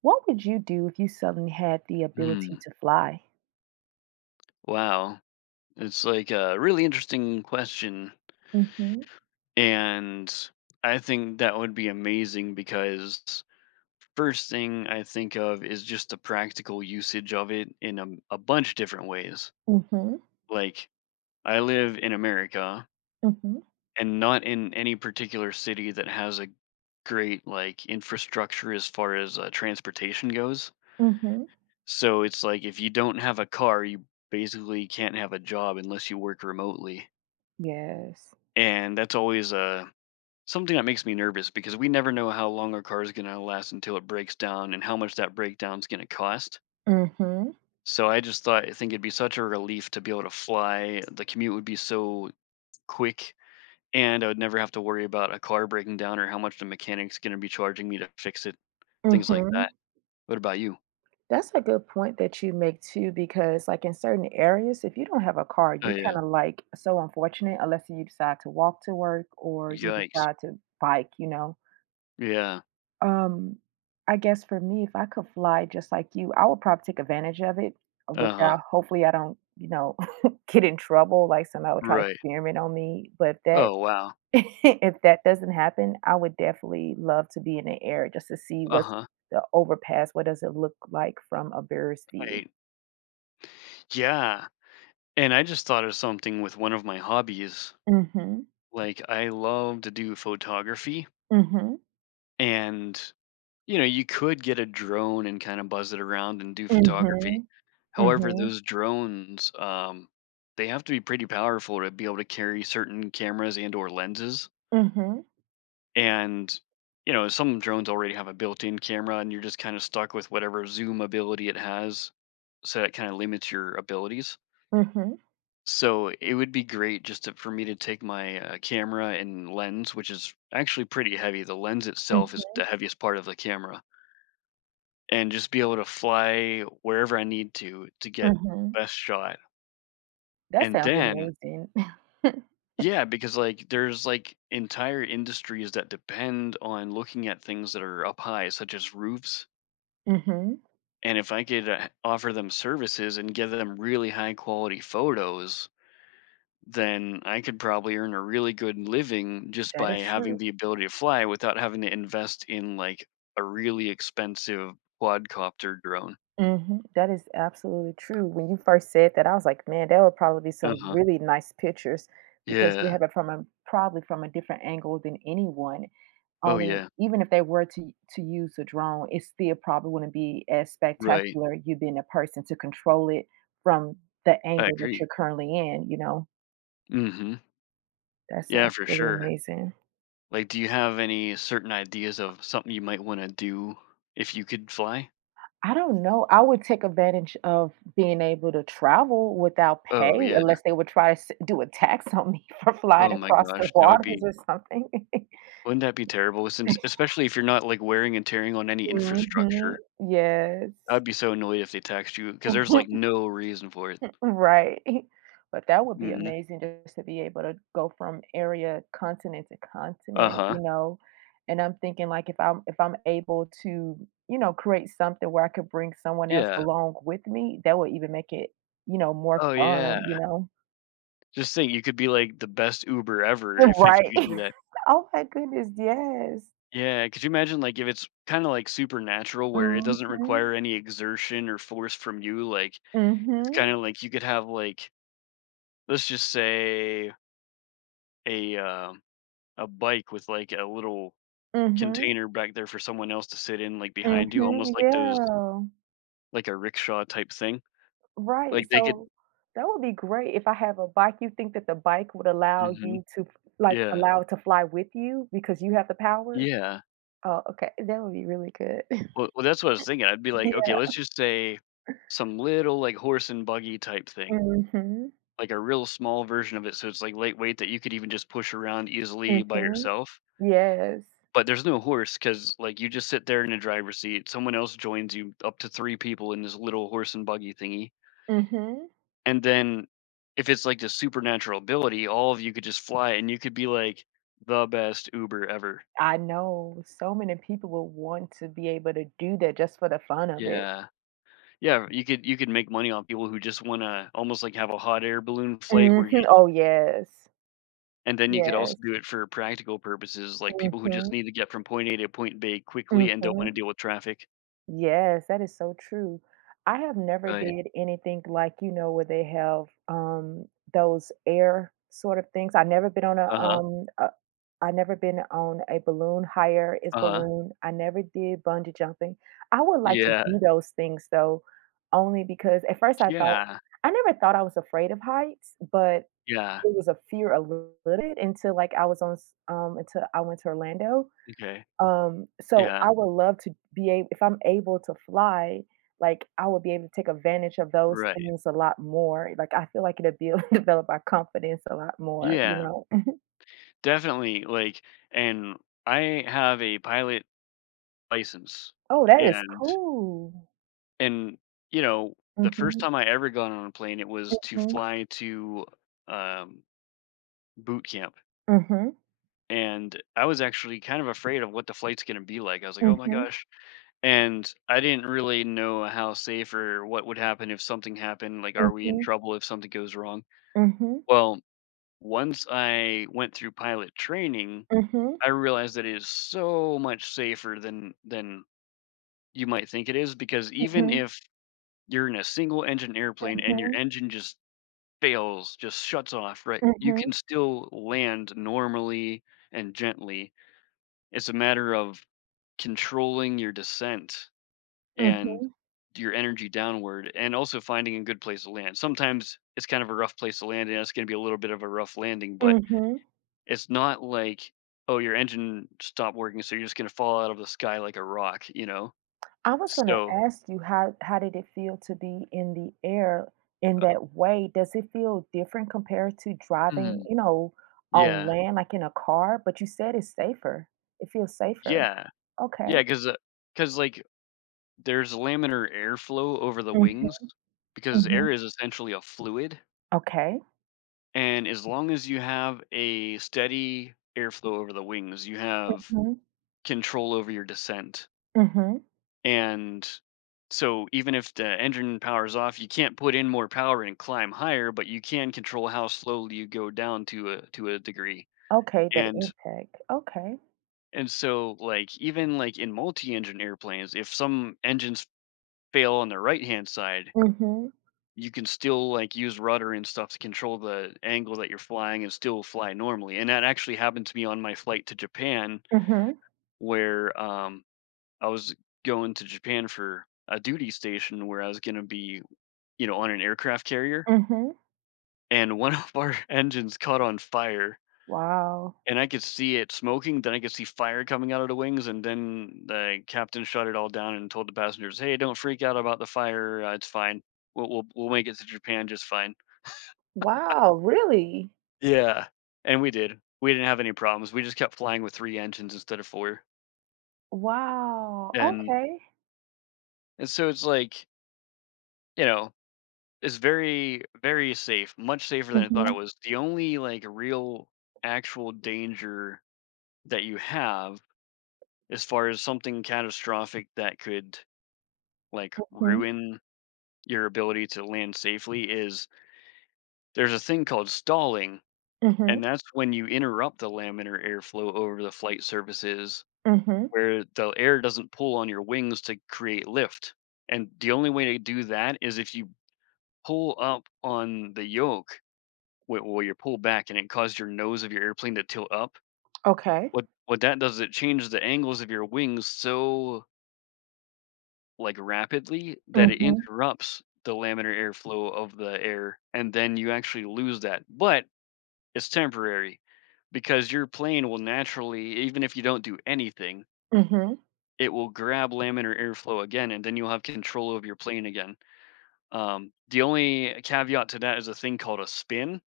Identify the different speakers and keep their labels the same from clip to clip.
Speaker 1: What would you do if you suddenly had the ability
Speaker 2: Hmm.
Speaker 1: to fly?
Speaker 2: Wow. It's like a really interesting question.
Speaker 1: Mm, mhm.
Speaker 2: And I think that would be amazing because first thing I think of is just the practical usage of it in a bunch of different ways.
Speaker 1: Mm, mhm.
Speaker 2: Like, I live in America
Speaker 1: Mm, mhm.
Speaker 2: and not in any particular city that has a great like infrastructure as far as transportation goes.
Speaker 1: Mm, mhm.
Speaker 2: So it's like if you don't have a car, you basically can't have a job unless you work remotely.
Speaker 1: Yes.
Speaker 2: And that's always something that makes me nervous because we never know how long our car is going to last until it breaks down and how much that breakdown is going to cost.
Speaker 1: Mm, mhm.
Speaker 2: So I just thought I think it'd be such a relief to be able to fly. The commute would be so quick, and I would never have to worry about a car breaking down or how much the mechanic's going to be charging me to fix it,
Speaker 1: Mm,
Speaker 2: things like
Speaker 1: mhm.
Speaker 2: that. What about you?
Speaker 1: That's a good point that you make too, because like in certain areas, if you don't have a car,
Speaker 2: Oh
Speaker 1: you're kind
Speaker 2: yeah,
Speaker 1: of like so unfortunate unless you decide to walk to work or you
Speaker 2: yikes.
Speaker 1: decide to bike, you know.
Speaker 2: Yeah.
Speaker 1: Um, I guess for me, if I could fly just like you, I would probably take advantage of it
Speaker 2: Uh huh.
Speaker 1: without hopefully I don't, get in trouble, like somebody would try to
Speaker 2: Right.
Speaker 1: experiment on me. But if that
Speaker 2: Oh wow.
Speaker 1: if that doesn't happen, I would definitely love to be in the air just to see
Speaker 2: Uh
Speaker 1: what's
Speaker 2: huh.
Speaker 1: the overpass, what does it look like from a bird's view.
Speaker 2: Right. Yeah. And I just thought of something with one of my hobbies.
Speaker 1: Mhm.
Speaker 2: Like I love to do photography,
Speaker 1: Mhm.
Speaker 2: and you could get a drone and kind of buzz it around and do photography.
Speaker 1: Mhm.
Speaker 2: However,
Speaker 1: Mhm.
Speaker 2: those drones they have to be pretty powerful to be able to carry certain cameras and or lenses.
Speaker 1: Mhm.
Speaker 2: And some drones already have a built-in camera and you're just kind of stuck with whatever zoom ability it has, so that kind of limits your abilities.
Speaker 1: Mhm.
Speaker 2: So it would be great just to, for me to take my camera and lens, which is actually pretty heavy. The lens itself is the
Speaker 1: Mhm.
Speaker 2: heaviest part of the camera, and just be able to fly wherever I need to get
Speaker 1: Mhm.
Speaker 2: the best shot.
Speaker 1: That
Speaker 2: And
Speaker 1: sounds
Speaker 2: then,
Speaker 1: amazing.
Speaker 2: yeah, because like there's like entire industries that depend on looking at things that are up high, such as roofs.
Speaker 1: Mhm.
Speaker 2: And if I could offer them services and give them really high quality photos, then I could probably earn a really good living just
Speaker 1: That
Speaker 2: by
Speaker 1: is true.
Speaker 2: having the ability to fly without having to invest in like a really expensive quadcopter drone.
Speaker 1: Mhm, that is absolutely true. When you first said that, I was like, "Man, that would probably be
Speaker 2: Uh
Speaker 1: some
Speaker 2: huh.
Speaker 1: really nice pictures," because you
Speaker 2: Yeah.
Speaker 1: have it from a probably from a different angle than anyone.
Speaker 2: Oh,
Speaker 1: Only
Speaker 2: yeah.
Speaker 1: even if they were to use a drone, it still probably wouldn't be as
Speaker 2: Right.
Speaker 1: spectacular you being a person to control it from the
Speaker 2: I
Speaker 1: angle that
Speaker 2: agree.
Speaker 1: you're currently in, you know?
Speaker 2: Mm-hmm.
Speaker 1: That
Speaker 2: Yeah,
Speaker 1: sounds
Speaker 2: for
Speaker 1: really
Speaker 2: sure.
Speaker 1: amazing.
Speaker 2: Like, do you have any certain ideas of something you might want to do if you could fly?
Speaker 1: I don't know. I would take advantage of being able to travel without
Speaker 2: Oh
Speaker 1: pay
Speaker 2: yeah.
Speaker 1: unless they would try to s do a tax on me for flying
Speaker 2: Oh my
Speaker 1: across the
Speaker 2: gosh, that would
Speaker 1: waters
Speaker 2: be.
Speaker 1: or something.
Speaker 2: Wouldn't that be terrible? Since especially if you're not like wearing and tearing on any
Speaker 1: Mhm.
Speaker 2: infrastructure.
Speaker 1: Yes.
Speaker 2: I'd be so annoyed if they text you because there's, like, no reason for it.
Speaker 1: Right. But that would be
Speaker 2: Mhm.
Speaker 1: amazing just to be able to go from area, continent to continent,
Speaker 2: Uh-huh.
Speaker 1: you know? And I'm thinking like if I'm able to, create something where I could bring someone else
Speaker 2: Yeah.
Speaker 1: along with me, that would even make it, more
Speaker 2: Oh,
Speaker 1: fun, you
Speaker 2: yeah.
Speaker 1: know?
Speaker 2: Just think, you could be, like, the best Uber ever
Speaker 1: Yeah,
Speaker 2: if
Speaker 1: right.
Speaker 2: you could do that.
Speaker 1: Oh my goodness, yes.
Speaker 2: Yeah, could you imagine, like, if it's kinda, like, supernatural where it
Speaker 1: Mhm,
Speaker 2: doesn't require any exertion or force from you, like, it's
Speaker 1: mhm,
Speaker 2: kinda like you could have, like, let's just say a, um, a bike with, like, a little
Speaker 1: mhm,
Speaker 2: container back there for someone else to sit in, like, behind you,
Speaker 1: mhm,
Speaker 2: almost like those
Speaker 1: yeah.
Speaker 2: like a rickshaw type thing.
Speaker 1: Right,
Speaker 2: Like, they could.
Speaker 1: so that would be great if I have a bike, you think that the bike would allow
Speaker 2: Mhm.
Speaker 1: you to f like,
Speaker 2: Yeah.
Speaker 1: allow it to fly with you because you have the power?
Speaker 2: Yeah.
Speaker 1: Oh, okay, that would be really good.
Speaker 2: Well, that's what I was thinking. I'd be like, "Okay,
Speaker 1: Yeah.
Speaker 2: let's just say some little, like, horse and buggy type thing,
Speaker 1: Mhm,
Speaker 2: like a real small version of it, so it's, like, lightweight that you could even just push around easily by
Speaker 1: mhm,
Speaker 2: yourself."
Speaker 1: yes.
Speaker 2: But there's no horse because like, you just sit there in the driver's seat, someone else joins you, up to 3 people in this little horse and buggy thingy,
Speaker 1: Mhm.
Speaker 2: and then if it's, like, the supernatural ability, all of you could just fly, and you could be, like, the best Uber ever.
Speaker 1: I know so many people will want to be able to do that just for the fun of it.
Speaker 2: Yeah. Yeah, you could make money on people who just wanna almost, like, have a hot air balloon flight where you
Speaker 1: Mhm,
Speaker 2: just
Speaker 1: oh, yes.
Speaker 2: and then you could also
Speaker 1: Yes.
Speaker 2: do it for practical purposes, like, people who
Speaker 1: Mhm.
Speaker 2: just need to get from point A to point B quickly and don't
Speaker 1: Mhm.
Speaker 2: wanna deal with traffic.
Speaker 1: Yes, that is so true. I have never
Speaker 2: Right.
Speaker 1: did anything like, where they have, those air sort of things. I've never been on a,
Speaker 2: Uh-huh,
Speaker 1: um, a I never been on a balloon, higher is
Speaker 2: uh-huh.
Speaker 1: balloon. I never did bungee jumping. I would like to
Speaker 2: Yeah,
Speaker 1: do those things though, only because at first
Speaker 2: yeah,
Speaker 1: I never thought I was afraid of heights, but
Speaker 2: yeah,
Speaker 1: it was a fear a little bit until like I was on s until I went to Orlando.
Speaker 2: okay.
Speaker 1: So
Speaker 2: Yeah,
Speaker 1: I would love to be able if I'm able to fly, like, I would be able to take advantage of those
Speaker 2: right.
Speaker 1: things a lot more. Like, I feel like it would build develop my confidence a lot more, you
Speaker 2: Yeah,
Speaker 1: know?
Speaker 2: definitely, like and I have a pilot license,
Speaker 1: Oh, that is
Speaker 2: and
Speaker 1: cool.
Speaker 2: and, the first
Speaker 1: Mhm,
Speaker 2: time I ever got on a plane, it was to
Speaker 1: mhm,
Speaker 2: fly to, um, boot camp.
Speaker 1: mhm,
Speaker 2: And I was actually kind of afraid of what the flight's gonna be like. I was like, "Oh my
Speaker 1: mhm,
Speaker 2: gosh." And I didn't really know how safe or what would happen if something happened, like, are we in
Speaker 1: mhm,
Speaker 2: trouble if something goes wrong?
Speaker 1: mhm,
Speaker 2: Well, once I went through pilot training, I realized that it is so much safer than you might think it is because even
Speaker 1: mhm,
Speaker 2: if you're in a single engine airplane
Speaker 1: mhm,
Speaker 2: and your
Speaker 1: mhm,
Speaker 2: engine just fails, just shuts off, right, you can
Speaker 1: mhm,
Speaker 2: still land normally and gently. It's a matter of controlling your descent and
Speaker 1: mhm,
Speaker 2: your energy downward, and also finding a good place to land. Sometimes it's kind of a rough place to land, and it's gonna be a little bit of a rough landing, but
Speaker 1: mhm, mhm.
Speaker 2: it's not like, oh, your engine stopped working, so you're just gonna fall out of the sky like a rock, you know?
Speaker 1: I was gonna
Speaker 2: So
Speaker 1: ask you how did it feel to be in the air in that way? Does it feel different compared to driving,
Speaker 2: mm,
Speaker 1: on
Speaker 2: yeah.
Speaker 1: land, like in a car? But you said it's safer. It feels safer.
Speaker 2: Yeah. Yeah,
Speaker 1: Okay.
Speaker 2: because like, there's laminar airflow over the wings
Speaker 1: Mhm,
Speaker 2: because
Speaker 1: mhm.
Speaker 2: air is essentially a fluid.
Speaker 1: Okay.
Speaker 2: And as long as you have a steady airflow over the wings, you have
Speaker 1: Mhm,
Speaker 2: control over your descent.
Speaker 1: mhm.
Speaker 2: And so even if the engine powers off, you can't put in more power and climb higher, but you can control how slowly you go down to a degree.
Speaker 1: Okay, that
Speaker 2: And
Speaker 1: impact. Okay.
Speaker 2: so like even like in multi-engine airplanes, if some engines fail on the right-hand side,
Speaker 1: Mhm,
Speaker 2: you can still, like, use rudder and stuff to control the angle that you're flying and still fly normally, and that actually happened to me on my flight to Japan
Speaker 1: mhm,
Speaker 2: where, I was going to Japan for a duty station where I was gonna be, on an aircraft carrier,
Speaker 1: mhm.
Speaker 2: and one of our engines caught on fire,
Speaker 1: Wow.
Speaker 2: and I could see it smoking, then I could see fire coming out of the wings, and then the captain shut it all down and told the passengers, "Hey, don't freak out about the fire, it's fine. We'll make it to Japan just fine."
Speaker 1: Wow, really?
Speaker 2: Yeah, and we did. We didn't have any problems. We just kept flying with 3 engines instead of 4,
Speaker 1: Wow,
Speaker 2: and
Speaker 1: okay.
Speaker 2: so it's like, you know, it's very, very safe, much safer than I thought it
Speaker 1: Mhm,
Speaker 2: was. The only, like, real actual danger that you have as far as something catastrophic that could, like,
Speaker 1: mhm,
Speaker 2: ruin your ability to land safely is there's a thing called stalling,
Speaker 1: mhm,
Speaker 2: and that's when you interrupt the laminar airflow over the flight surfaces
Speaker 1: mhm.
Speaker 2: where the air doesn't pull on your wings to create lift. And the only way to do that is if you pull up on the yoke, you pull back and it causes your nose of your airplane to tilt up.
Speaker 1: Okay.
Speaker 2: What that does is it changes the angles of your wings so like rapidly that it
Speaker 1: Mhm.
Speaker 2: interrupts the laminar airflow of the air, and then you actually lose that. But it's temporary because your plane will naturally, even if you don't do anything,
Speaker 1: Mhm,
Speaker 2: it will grab laminar airflow again, and then you'll have control of your plane again. The only caveat to that is a thing called a spin,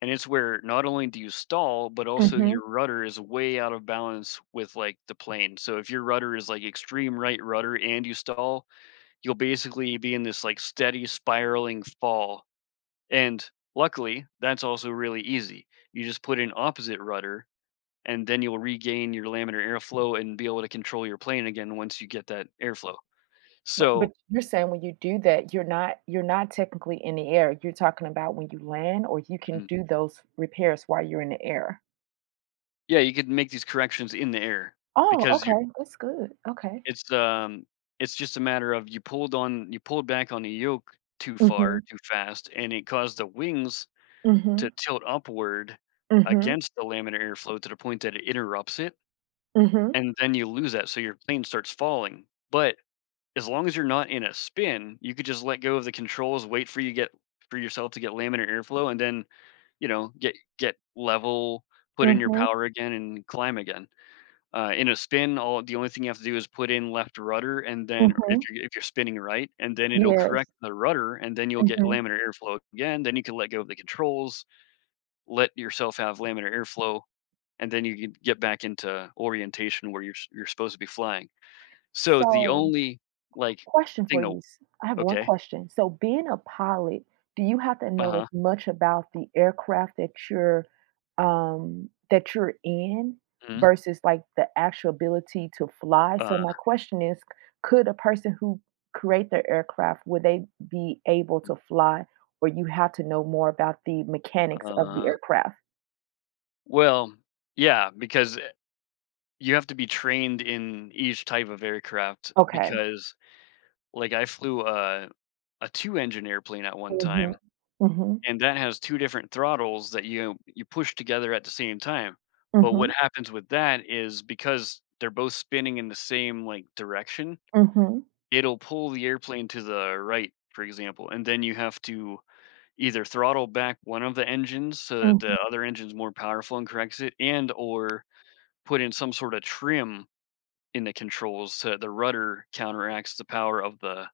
Speaker 2: and it's where not only do you stall, but also
Speaker 1: mhm.
Speaker 2: your rudder is way out of balance with like the plane. So if your rudder is like extreme right rudder and you stall, you'll basically be in this like steady spiraling fall. And luckily, that's also really easy. You just put in opposite rudder and then you'll regain your laminar airflow and be able to control your plane again once you get that airflow.
Speaker 1: But
Speaker 2: So,
Speaker 1: but you're saying when you do that, you're not technically in the air, you're talking about when you land or you can
Speaker 2: mm,
Speaker 1: do those repairs while you're in the air?
Speaker 2: yeah, you could make these corrections in the air
Speaker 1: Oh,
Speaker 2: because you're
Speaker 1: okay, that's good, okay.
Speaker 2: it's, um, it's just a matter of you pulled back on the yoke too far,
Speaker 1: Mhm,
Speaker 2: too fast, and it caused the wings to
Speaker 1: mhm,
Speaker 2: tilt upward
Speaker 1: mhm,
Speaker 2: against the laminar airflow to the point that it interrupts it,
Speaker 1: mhm,
Speaker 2: and then you lose that, so your plane starts falling. But as long as you're not in a spin, you could just let go of the controls, wait for you get for yourself to get laminar airflow, and then, get level, put in your
Speaker 1: mhm,
Speaker 2: power again, and climb again. In a spin, all the only thing you have to do is put in left rudder, and then if
Speaker 1: mhm.
Speaker 2: you're spinning right, and then it'll
Speaker 1: Yes,
Speaker 2: correct the rudder, and then you'll get
Speaker 1: mhm.
Speaker 2: laminar airflow again. Then you can let go of the controls, let yourself have laminar airflow, and then you can get back into orientation where you're supposed to be flying. So the
Speaker 1: So,
Speaker 2: only like
Speaker 1: question for
Speaker 2: thing to
Speaker 1: you. I have one
Speaker 2: Okay.
Speaker 1: question. So, being a pilot, do you have to
Speaker 2: Uh
Speaker 1: know as
Speaker 2: huh.
Speaker 1: much about the aircraft that you're in
Speaker 2: Hmm.
Speaker 1: versus like the actual ability to fly? So,
Speaker 2: uh,
Speaker 1: my question is, could a person who create their aircraft would they be able to fly, or you have to know more about the mechanics of the
Speaker 2: uh,
Speaker 1: aircraft?
Speaker 2: well, yeah, because you have to be trained in each type of aircraft
Speaker 1: Okay.
Speaker 2: because like I flew a two-engine airplane at one
Speaker 1: Mm-hmm.
Speaker 2: time,
Speaker 1: Mm-hmm.
Speaker 2: and that has 2 different throttles that you push together at the same time. But
Speaker 1: Mm-hmm.
Speaker 2: what happens with that is because they're both spinning in the same, like, direction,
Speaker 1: Mm-hmm.
Speaker 2: it'll pull the airplane to the right, for example, and then you have to either throttle back one of the engines so that the
Speaker 1: Mm-hmm.
Speaker 2: other engine's more powerful and corrects it, and or put in some sort of trim in the controls so that the rudder counteracts the power of the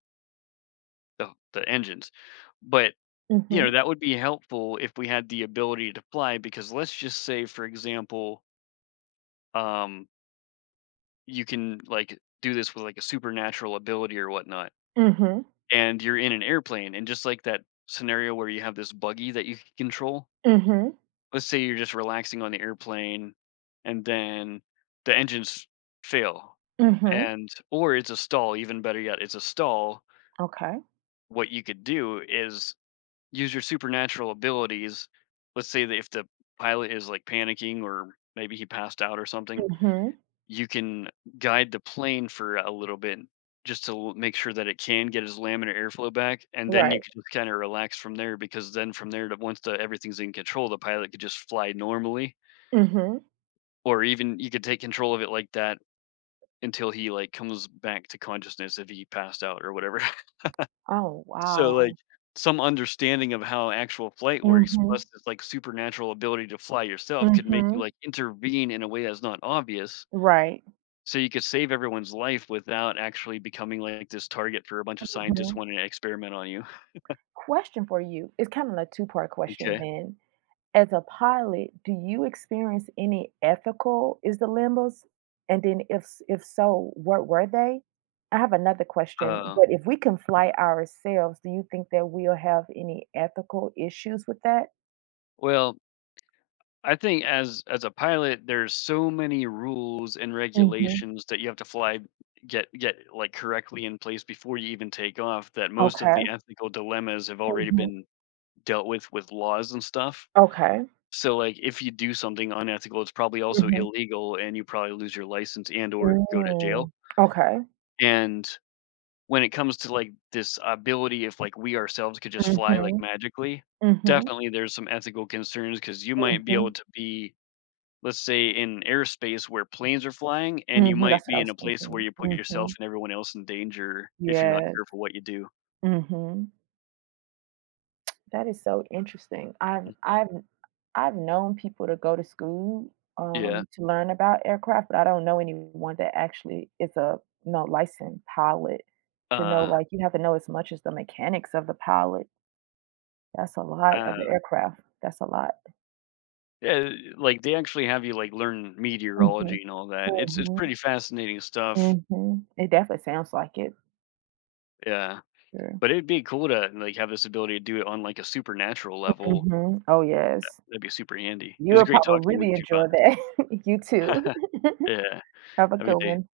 Speaker 2: the the engines. But, you
Speaker 1: Mm-hmm.
Speaker 2: know, that would be helpful if we had the ability to fly because let's just say, for example, um, you can, like, do this with, like, a supernatural ability or whatnot,
Speaker 1: Mm-hmm.
Speaker 2: and you're in an airplane, and just like that scenario where you have this buggy that you can control.
Speaker 1: Mm-hmm.
Speaker 2: Let's say you're just relaxing on the airplane, and then the engines fail,
Speaker 1: Mm-hmm.
Speaker 2: and or it's a stall. Even better yet, it's a stall.
Speaker 1: Okay.
Speaker 2: What you could do is use your supernatural abilities. Let's say that if the pilot is, like, panicking or maybe he passed out or something,
Speaker 1: Mhm.
Speaker 2: you can guide the plane for a little bit just to make sure that it can get its laminar airflow back. And then
Speaker 1: Right.
Speaker 2: you can just kind of relax from there because then from there, to, once the, everything's in control, the pilot could just fly normally,
Speaker 1: Mhm.
Speaker 2: or even you could take control of it like that until he, like, comes back to consciousness if he passed out or whatever.
Speaker 1: Oh,
Speaker 2: So, like,
Speaker 1: wow.
Speaker 2: some understanding of how actual flight works,
Speaker 1: Mhm.
Speaker 2: plus this, like, supernatural ability to fly yourself could make you,
Speaker 1: Mhm.
Speaker 2: like, intervene in a way that's not obvious,
Speaker 1: Right.
Speaker 2: so you could save everyone's life without actually becoming, like, this target for a bunch of scientists
Speaker 1: Mhm.
Speaker 2: wanting to experiment on you.
Speaker 1: Question for you. It's kind of a two-part question
Speaker 2: Okay.
Speaker 1: then. As a pilot, do you experience any ethical is the dilemmas? And then if so, what were they? I have another question,
Speaker 2: Uh,
Speaker 1: but if we can fly ourselves, do you think that we'll have any ethical issues with that?
Speaker 2: well, I think as a pilot, there's so many rules and
Speaker 1: Mhm.
Speaker 2: regulations that you have to fly like, correctly in place before you even take off, that most of
Speaker 1: Okay.
Speaker 2: the ethical dilemmas have already
Speaker 1: Mhm.
Speaker 2: been dealt with laws and stuff.
Speaker 1: Okay.
Speaker 2: So, like, if you do something unethical, it's probably also
Speaker 1: Mhm.
Speaker 2: illegal, and you probably lose your license and or go to jail,
Speaker 1: Mm. Okay.
Speaker 2: and when it comes to, like, this ability, if, like, we ourselves could just fly, like,
Speaker 1: Mhm.
Speaker 2: magically,
Speaker 1: Mhm,
Speaker 2: definitely there's some ethical concerns because you might be able
Speaker 1: mhm,
Speaker 2: to be, let's say, in airspace where planes are flying, and you
Speaker 1: mhm,
Speaker 2: might
Speaker 1: that's what I
Speaker 2: be in
Speaker 1: was
Speaker 2: a place where
Speaker 1: thinking.
Speaker 2: you put yourself
Speaker 1: Mhm,
Speaker 2: and everyone else in danger if you're not
Speaker 1: yes,
Speaker 2: careful what you do.
Speaker 1: mhm. That is so interesting. I've
Speaker 2: Mm.
Speaker 1: I've I've known people to go to school,
Speaker 2: Yeah.
Speaker 1: to learn about aircraft, but I don't know anyone that actually is a licensed pilot to know,
Speaker 2: Uh,
Speaker 1: like, you have to know as much as the mechanics of the pilot. That's a lot of the
Speaker 2: uh
Speaker 1: aircraft. That's a lot.
Speaker 2: Yeah, like, they actually have you, like, learn
Speaker 1: Mhm,
Speaker 2: meteorology and all that. It's
Speaker 1: mhm,
Speaker 2: pretty fascinating stuff.
Speaker 1: mhm. It definitely sounds like it.
Speaker 2: Yeah,
Speaker 1: Sure.
Speaker 2: but it'd be cool to, like, have this ability to do it on, like, a supernatural level.
Speaker 1: Mhm. Oh, yes.
Speaker 2: That'd be super handy. It
Speaker 1: You
Speaker 2: was
Speaker 1: will
Speaker 2: great
Speaker 1: probably
Speaker 2: talking with
Speaker 1: really
Speaker 2: you
Speaker 1: enjoy
Speaker 2: about
Speaker 1: that. You too.
Speaker 2: this. Yeah,
Speaker 1: Have a
Speaker 2: have a good
Speaker 1: good
Speaker 2: day.
Speaker 1: one.